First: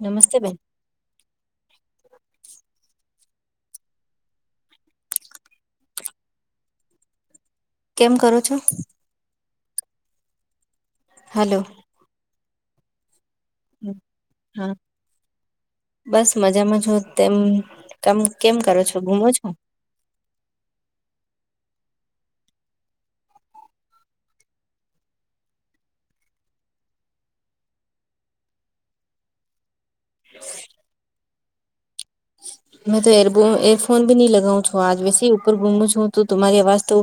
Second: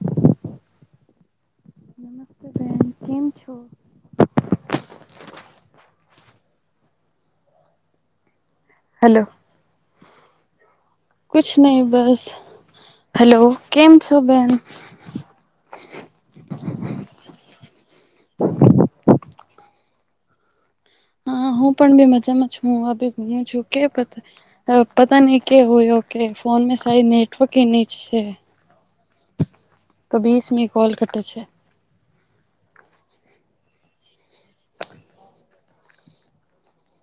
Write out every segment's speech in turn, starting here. નમસ્તે બેન. નમસ્તે બેન કેમ છો. કેમ કરો છો. હલો. કુછ હલો નહીં બસ હલો હા. બસ મજામાં છો તેમ કામ કેમ કરો છો ગુમો છો. હા હું પણ બી મજામાં છું હું આ બી ગુમું છું કે બ. પતા નહી કે હોયો કે ફોન મે સા નેટવર્ક એ ન છે. તો બીસમ કોલ કટ છે. મેં તો એર એરફોન નહી લગાવઉ છું આજ વેસે ઉપર ગુમું છું તો તુરી આવાજ તો.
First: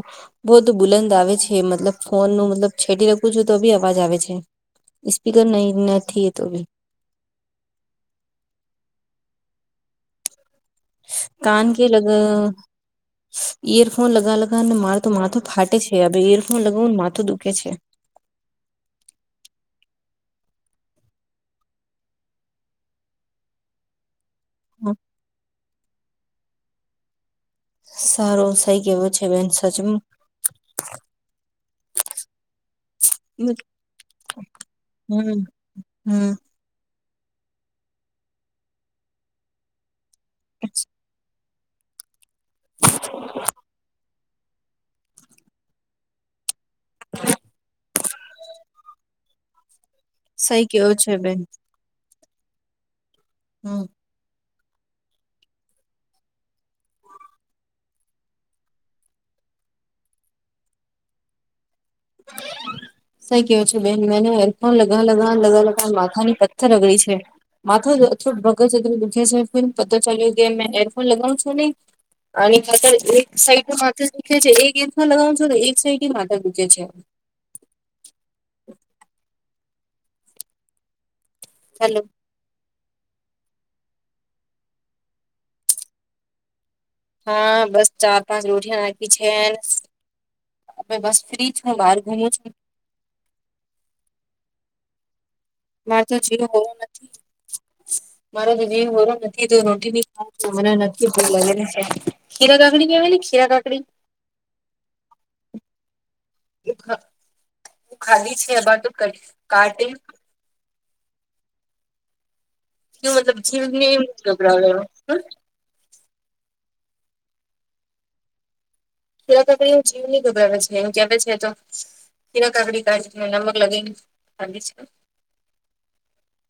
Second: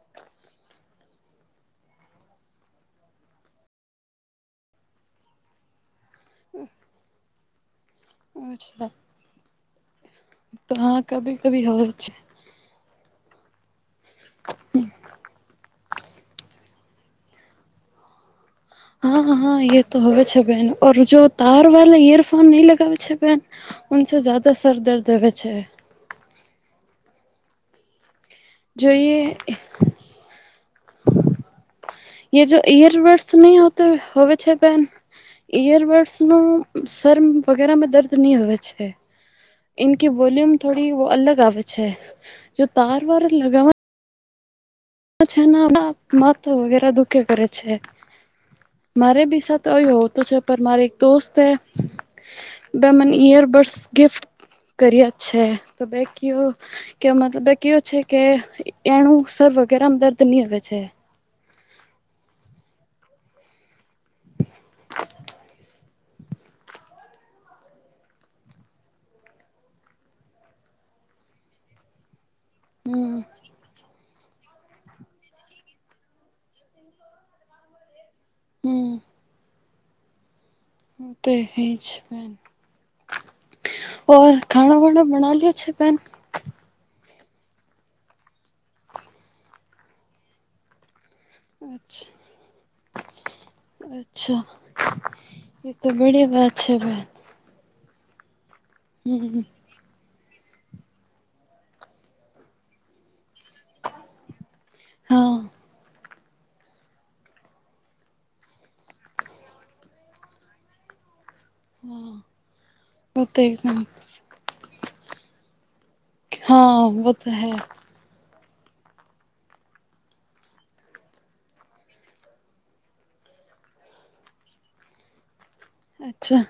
બહ તો બુલંદ આવે છે મતલબ ફોન નું મતલબ છેડી રાખું છું તો બી અવાજ આવે છે. સ્પીકર નહી નથી એ તો ભી. [unintelligible] તો હા કભી કાન કભી કે હોય લગ છે. ઇયરફોન લગા લગા માર તો માર તો ફાટે છે. હ હવે ઈયરફોન લગાવવાને માથું દુખે છે. હા હા હા એ તો હોવે છે બેહેન ઓઔર જો તાર વાા યરફોન નહી લગાવે છે બેન. સે જ્યાદા સ સર દર્દ હવે છે. સારો સઈ જો કેવો છે બેન સચમ. હ. જો ઇયરબર્ડસ હમ નહી હોવે છે ભન ઈયરબડ્સ હમ ન. શમ વગેરા માં દર્દ નહી હવે છે. નકી વોલ્યુમ થોડી વ અલગ આવવશૈ જો તાર વાાર. છે માથ વગેરે દુઃખે કરે છે. મારે બીસા તો હો તો છે પણ સહી મારી કેવો એક છે દોસ્ત બેન હ. બેમાં રબડસ હમ ગિફ્ટ. કરય છે તો બેકી કે મ બેકીયો છે કે એનું સર્વ ગરામ દર્દ ની આવેવે છે. [inaudible] કેો છો બેન મેને હપ લગા લગા લગા લગા માથાની પથ્થર રગડી છે. માથ થોડ ભગું દુખ્યા છે પ ચાલ્યો કે મેં એરફોન લગાવું છું નને અને માથર હમ્મ એક સાઈડ માથે દખ છે એક એક લગાવનું છો ને એક સાઈડ માથા દૂખ છે. હમ તે હ હેલો જવે ઓર ખાણા વણા બના લ છે ભેન હા બસ ચાર પાંચ રોટિયા નાખી છે. આપણે બસ ફ્રી છું બહાર અચ્છા ઘુમું છું. અચ્છા એતો મારે તો બડીી જીવ વાત હોરો છે ભાઈ નથી. મારો તો જે બોલો નથી તો રોટી ની મને નક્કી ભૂલ લાગેને ખીરા કાકડી કેવાલી ખીરા કાકડી હા. ખાલી છે એ બા ક્ટિ હમ. હું મતલબ જીવ ને એમ ગભડાવ લે હા વ તો હૈ કેેડક એ જીવ નની ગુભવે છે એું કેવા છે તો કીરા કકડી કા નમક લગાવનેી છે. અચ્છા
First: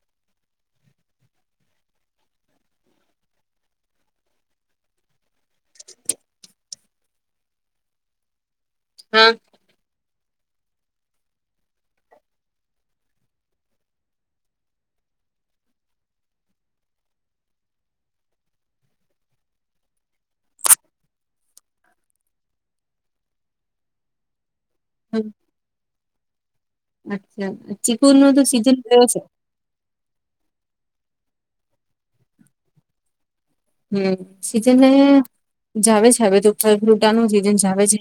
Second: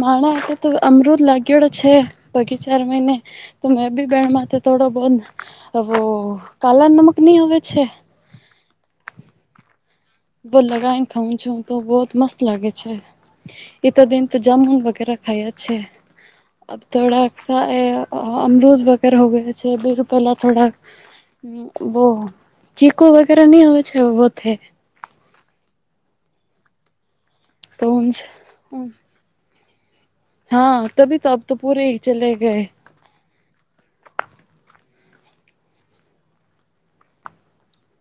માણા તો અમૃત લાગેલો છે બગીચાર મહિને તો મેં બી બેણમાં થોડો બ હ કાલા નમક નહી હવે છે. હમ બો લગાવને ખાઉં છું તો બહત મસ્ત લાગે છે. એત દિ તો જામુન વગેરે ખાાઈ છે. આબ થોડા સા એ અમરુદ વગેર હો ગયો છે બી પહેલા થોડા. હ બહ ચીકુ વગેરે નહી હો છે બતે હ અચ્છા ચિકુન નો તો સીઝન રહયો છે. હા તબી તોબ તો પૂરે હ ચલે ગય. હમ સીજના જાવ છે હવે તો ફલ ફ્રુટાનું સિઝન જાવ છે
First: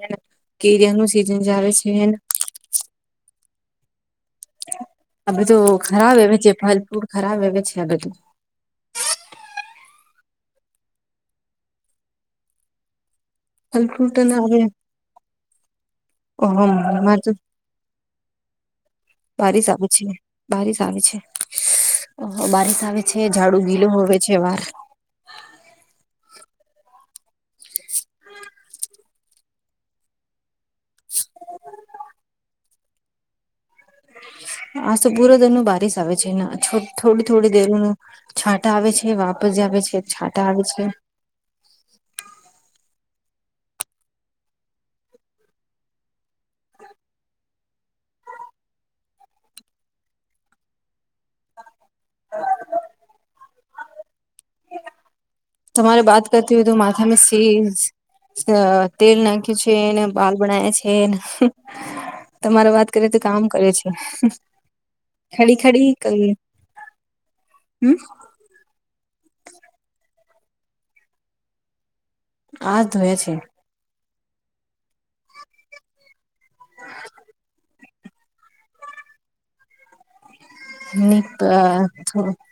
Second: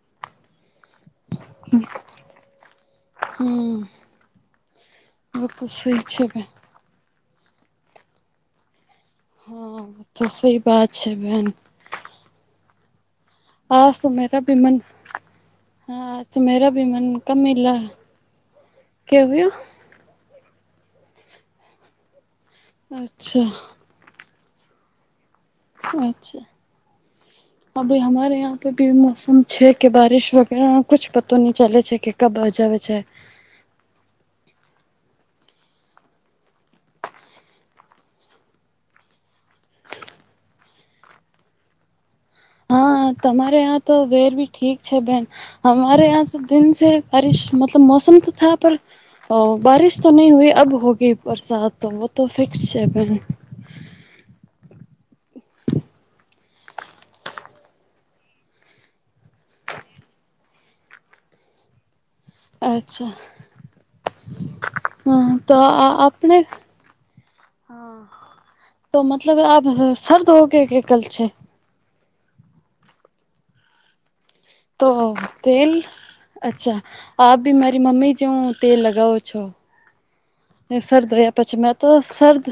કેરીિયાનું સીઝન જ આવે છે એ આ બધું ખરાબ આવે છે ફલ ફ્રૂટ ખરાબ આવે છે આ બધું. હા બ તો સહી બાત છે બેન. ફલ હા ફ્રૂટ ના સુુંમેરા આવે બીમન હા સુુંમેરા બીમન અમારે તો કબ મિલા હ બારિશ આવે છે બારિશ આવે છે બારીશ આવે છે ઝાડુ ગીલું હોવે. છે વાર. અચ્છા અભ હરે પે ભી મોસમ છે કે બારિશ વ કુછ પતો નહી ચાલે છે કે કબ અજ આવે છે આ તો પૂરો દર ન બારીિસ આવે છેને થોડી થોડી દરનું છાંટા આવે છે વાપસ જ આવે છે છાંટા આવે છે હા તમારે આ્યાં તો વેર ભી ઠીક છે બેન હમારે યાં તો દનસે બારિશ મતલબ મોસમ તો થ પર હ બારિશ તો નહી હોઈ અબ હોગઈ બરસાત તો વ તો ફિક્સ છે ભ તમારે બાત કરતી હોય તો માથામે સિઝ તેલ નાખ્યું છે ને બાલ બણાય છે તમારે વાત કરે અચ્છા તો કામ કરે છે હા તો ખડી ખડી કરી આપણે હા તો મતલબ આ સર્દ હોગ કે કલ છે આજ ધોયા છે તો તેભ અચ્છા આપ ભી મારી મમ્મી જ તેલ લગાવો છો સ સરદ ની યા પ્ચિમ તો સર્દ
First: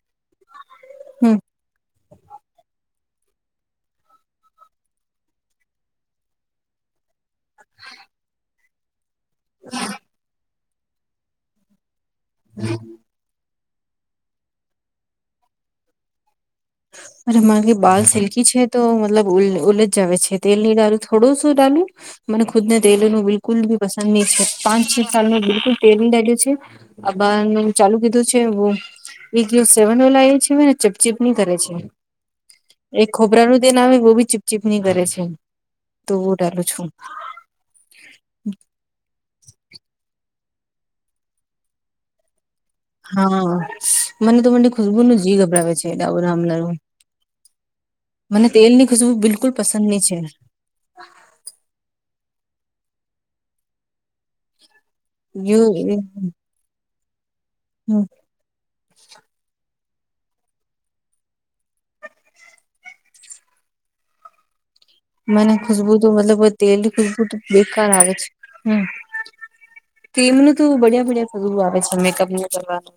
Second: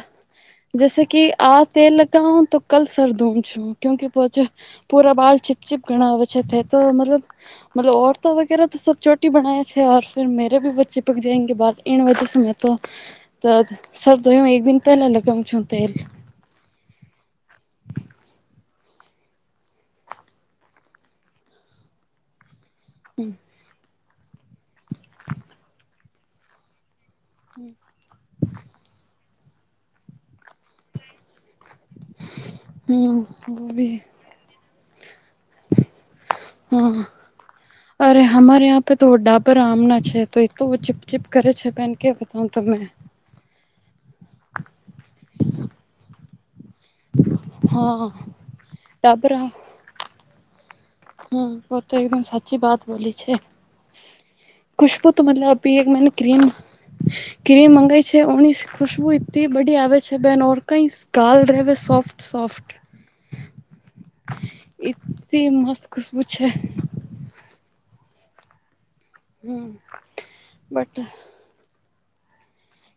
જૈસે કે હમ આ તેલ લગાઉ તો કલ સર દૂમ છું ક્યુંકે પહચ પૂરા બાળ છીપચીપ ઘણા અછતે તો મતલબ મતલ ઔરતો વગેરે તો સ ર બનાય છે ફર મેરે ભ બચ્ચે પક જાયંગે બા વજેય તો તો સર તું એક દિન તલાગમ છલ હમારી બાલ સિલ્કી છે તો મતલબ ઉલજ જ આવે છે તેલ નહી ડાલું થોડું શું ડાલું મને ખુદ ને તેલનું બિલકુલ બી પસંદ નહી છે પાંચ છ સાલ ન બિલકુલ તેલ દ્યું છે આબાર ન ચાલુ કીધું છે એવું એક સેવન ઓલા એ છે ને ચપચીપની કરે છે એક હમ ખોબરા નું તે ના ભી આવે બહ બી ચીપચીપ ની કરે છે તુંડાલું છું હા અરે હમારે યાં પે તો ડાબર આમના છે તો એ તો ચિપચિપ કરે છે પહેન કે બતાઉ ત મેં હા મને તો મને ખુશબુ ન જી ગભરાવે છે ડઉરામલ હા મને તેલ ની ખુશબુ ડાબર બિલકુલ પસંદ નહી છે હમ બ તો એકદમ સાચી વાત બોલી છે ખુશબુ તો યુ મતલબી એક મને ક્રીમ ક્રીમ મંગાવાય છે ઓણીસ ખુશબુ તિ બડી આવે છે બેનર કઈ ગાલ રહેવે સોફ્ટ સોફ્ટ એટલી મ મસ્ત ખુશબુ તો ખુશ્બુ મતલબ છે તેલ થ બેકાર આવે છે હમ હમ ક્રીમનું તું બટ બડ્યા બડ્યા ર આવે છે મેકઅપ ન કરવાનું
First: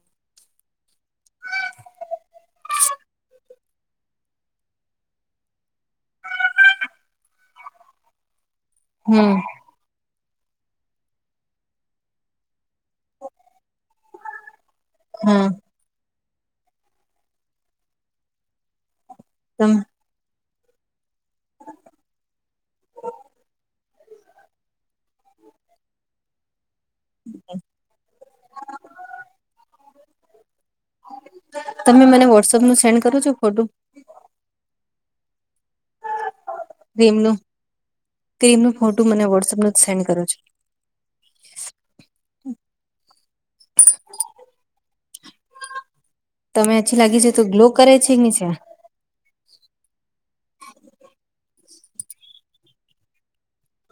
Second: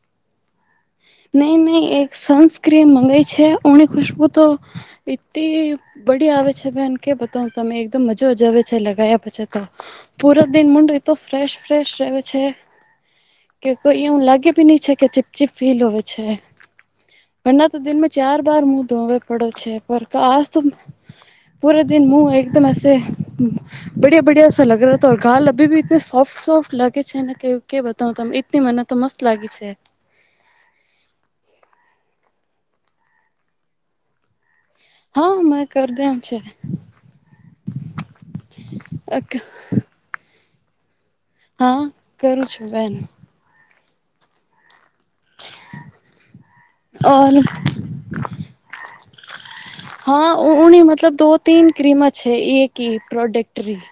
નહી નહી એક સનસ્ક્રીન મંગી છે ઓણી ખુશબુ તો ટલી બડી આવે છે બેન કે બતા તમે એકદમ મજાજ આવે છે છ લગયા હમ પછી તો પૂર દિન મુંડ એ તો ફ્રેશ ફ્રેશ રહે છે કે કોઈ એું લાગે ભી નહી છે કે હા. ચિપચિપ ફીલ હોવે છે વરના તો દિન મે ચાર બાર મુહ ધવે પડો તમ છે તો પૂરે દિન હું એકદમ હ બડિયા બડિયા સા લગ રહ હતા ગાલ અભી એ સોફ્ટ સોફ્ટ લાગે છે ને કે કે બતા ત એટલી મને તો મસ્ત લાગી છે તમે મને વોટ્સપ ન સેન્ડ કરો છો ફોટો હા મને કરી દે આમ છે ક્રીમ ન ક્રીમ ન ફોટું મને છે વોટ્સઅપ ન સેન્ડ કરો છો હા કરું છું બેન તમે અછી લાગી છે તો ઓર ગ્લો કરે છે છે હા ઉની મતલબ દો તીન ક્રીમત છે એક પ્રોડક્ટ રી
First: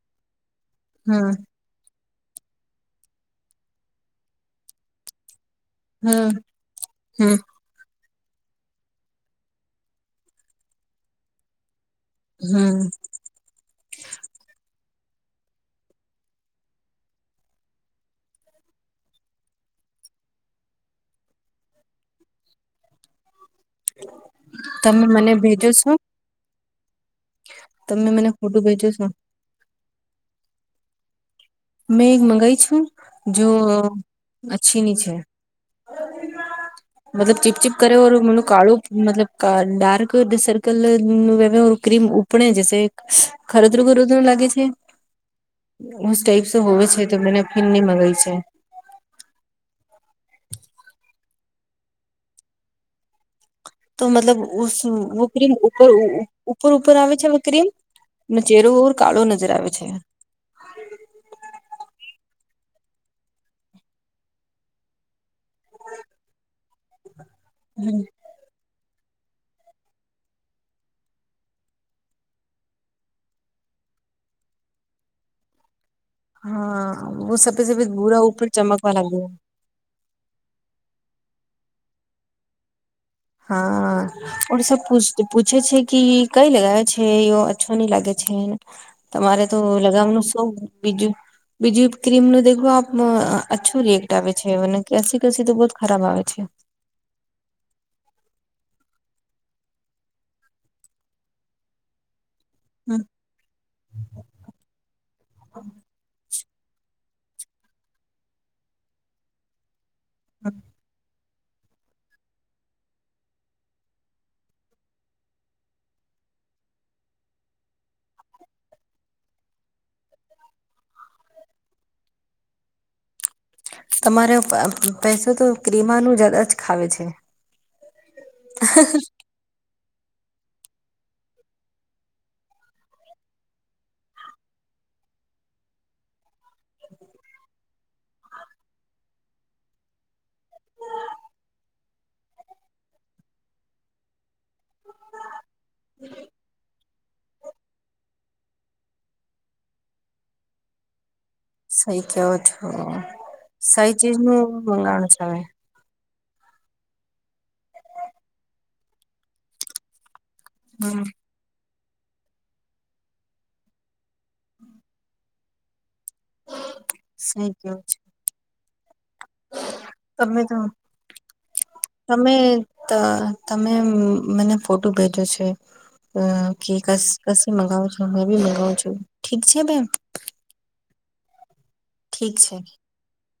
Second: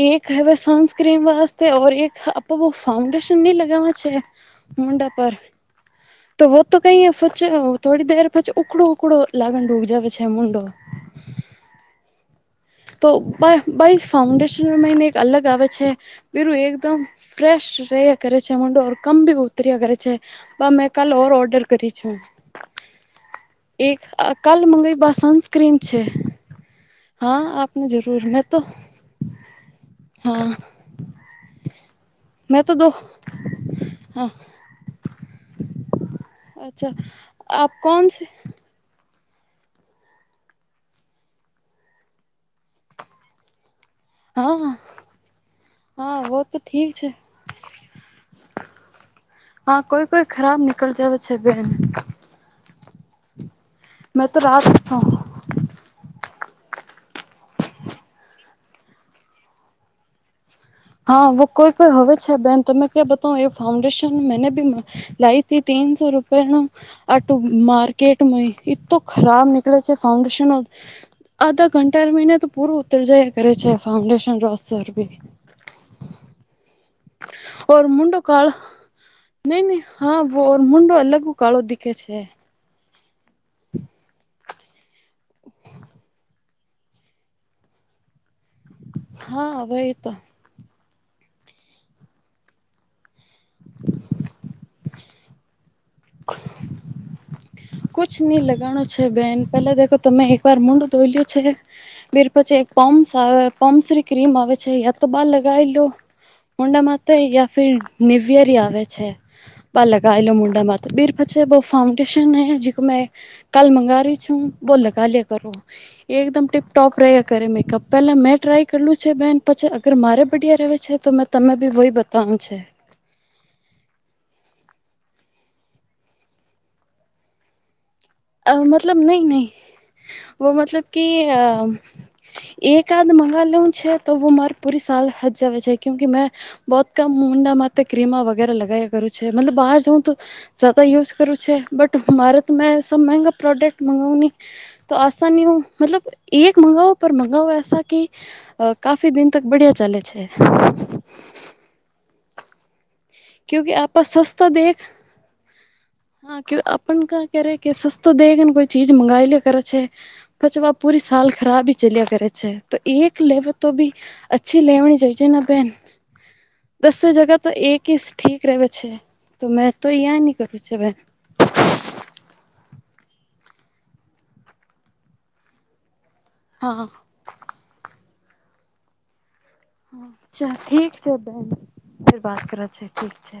એક હવેસ ક્રીમ હમ વાતેઔર એક આપો ફાઉન્ડેશન ન લગવા છે મુુંડા પર હમ તો વ તો કઈ હમ પી થોડી દેર પછી ઉકડો ઉકડો લાગણ ડૂગ જાવ પછા મુુંડો હમ તો બા બાઈક ફાઉન્ડેશન મહિને એક અલગ આવે છે. બીરુ એકદમ ફ્રેશ ર્યા કરે છે મુડો કમ ભી ઉતર્યા કરે છે. હ મેં કાલ ઓર ઓર્ડર કરી છે. એક કાલ તમે મંગેવા મને ભેજો સનસ્ક્રીન છો? છે. હા આપને તમે જરૂર મને તો ફોટું ભેજો છો? હા. મેં એક મંગાઈ મેં તો છું દો જો હા અચ્છીની છે. અચ્છા મતલબ ચિપ આપ ચિપ કરે કોણ ઓ છે મુ કાળુ મતલબ ડાર્ક સર્કલ ક્રીમ ઉપણે જ સે ખર તો ઘણું [unintelligible] મ લાગે છે હા હા વો ટાઈપ તો હોવે ઠીક છે તો મેને ફિન નની મગાવી છે [unintelligible] હા કોઈ કોઈ ખરાબ નીકળ જ હો છે બેન. તો મેં મતલબ રાત ઉસ વો ક્રીમ ઉપર ઉપર ઉપર આવે છે હવે ક્રીમ અને ચહેરોઓર કાળો નજર આવે છે. હા કોઈ કોઈ હવે છે બેન તમે ક્યા બતાવ એ ફાઉન્ડેશન મેને બી લઇથી તીનસો રૂપિયા નું આ ટું માર્કેટ એક તો ખરાબ નીકળે છે ફાઉન્ડેશન ઓફ આધા ઘંટા મહિને તો પૂરું ઉતર જાય કરે છે ફાઉન્ડેશન રોસર ભી હા વ સફેદ સફેદ ભૂરા ઉપર ચમકવા લાગ્યો. નઈ નઈ હા વો મુડો અલગ કાળો દીખે છે. હા ઓર સ પૂછ પૂછે છે કે કઈ લગાવે છે એ અ્છો નઈ લાગે છે તમારે હા તો હવે એ તો લગાવવાનું શો બીજું બીજું ક્રીમ નું દેખો આપ અ્છું રિસલ્ટ આવે છે મને કે હસી કસી તો બ ખરાબ આવે છે. કુછ નહી લગાણું છે બેન પેલા દેખો તમે એક વાર મુંડુ ધોઈલ્યું છે. બ પછી એક પમ્સ આવે પમ્સરી ક્રીમ આવે છે. તો બહાર લગાવી લો મોંડા મા થઈરી યા ફિર નિવયરી આવે છે પા લગાયલો મુંડા મા બીર પછ બ ફાઉડેશન હે. જે કો મેં કાલ મંગાવ ર છ હું વો લાગલિયા કરો. એ એકદમ ટીપટોપ રહ્યા કરે મેકઅપ પેલા મેં ટ્રાય કરલું છે બેન પછી અગર મારે બડિયા રહે છે તો મેં તમે બી હોય બતાવનું છે. તમારે પૈસો તો ક્રિમાનું જદા જ ખાવે છે. અ મતલબ નહી નહી વ મતલબ કે અ એકાદ મંગાવ લેવું છે તોું મારે પૂરી સાલ હચ જવે છે કું કે મેં બહત કમ મુંડામાં ક્ર્રીમા વગેરે લગાવયા કરું છે મતલબ બહાર જઉું તો જ્યાદા યુઝ કરું છે બટ મારે તો મેં મંગા પ્રોડક્ટ મંગાવ ને તો આસની હો મતલબ એક મંગાઓ. મંગઓ એસા કે કાફી દિન તક બઢિયા ચાલે છે સહી કેવ છો સહી ચીજ નું મંગાવણું છે હવે. હા કે આપને કા કે કે સસ્તો દેગન કોઈ ચીજ મંગાઈ લે કરાચે. પછ હમ પૂરી સ ખરાબ હી ચલ્યા કરે છે તો એક લેવ તો ભી અચ્છી લેવણી જ છે ના બેન દસો જગા સહી તો કેવો એક છો ઠીક રેવે છે. તો મેં તો અહં નહી તમે તો કરું છે. તમે તમે મને ફોટો ભેજો છે. હા કે કી મગાવો છો હ બી મગાવ છું ઠીક છે બેન. હ્છા ઠીક છે બેન ફેર વાત કરે છે ઠીક છે.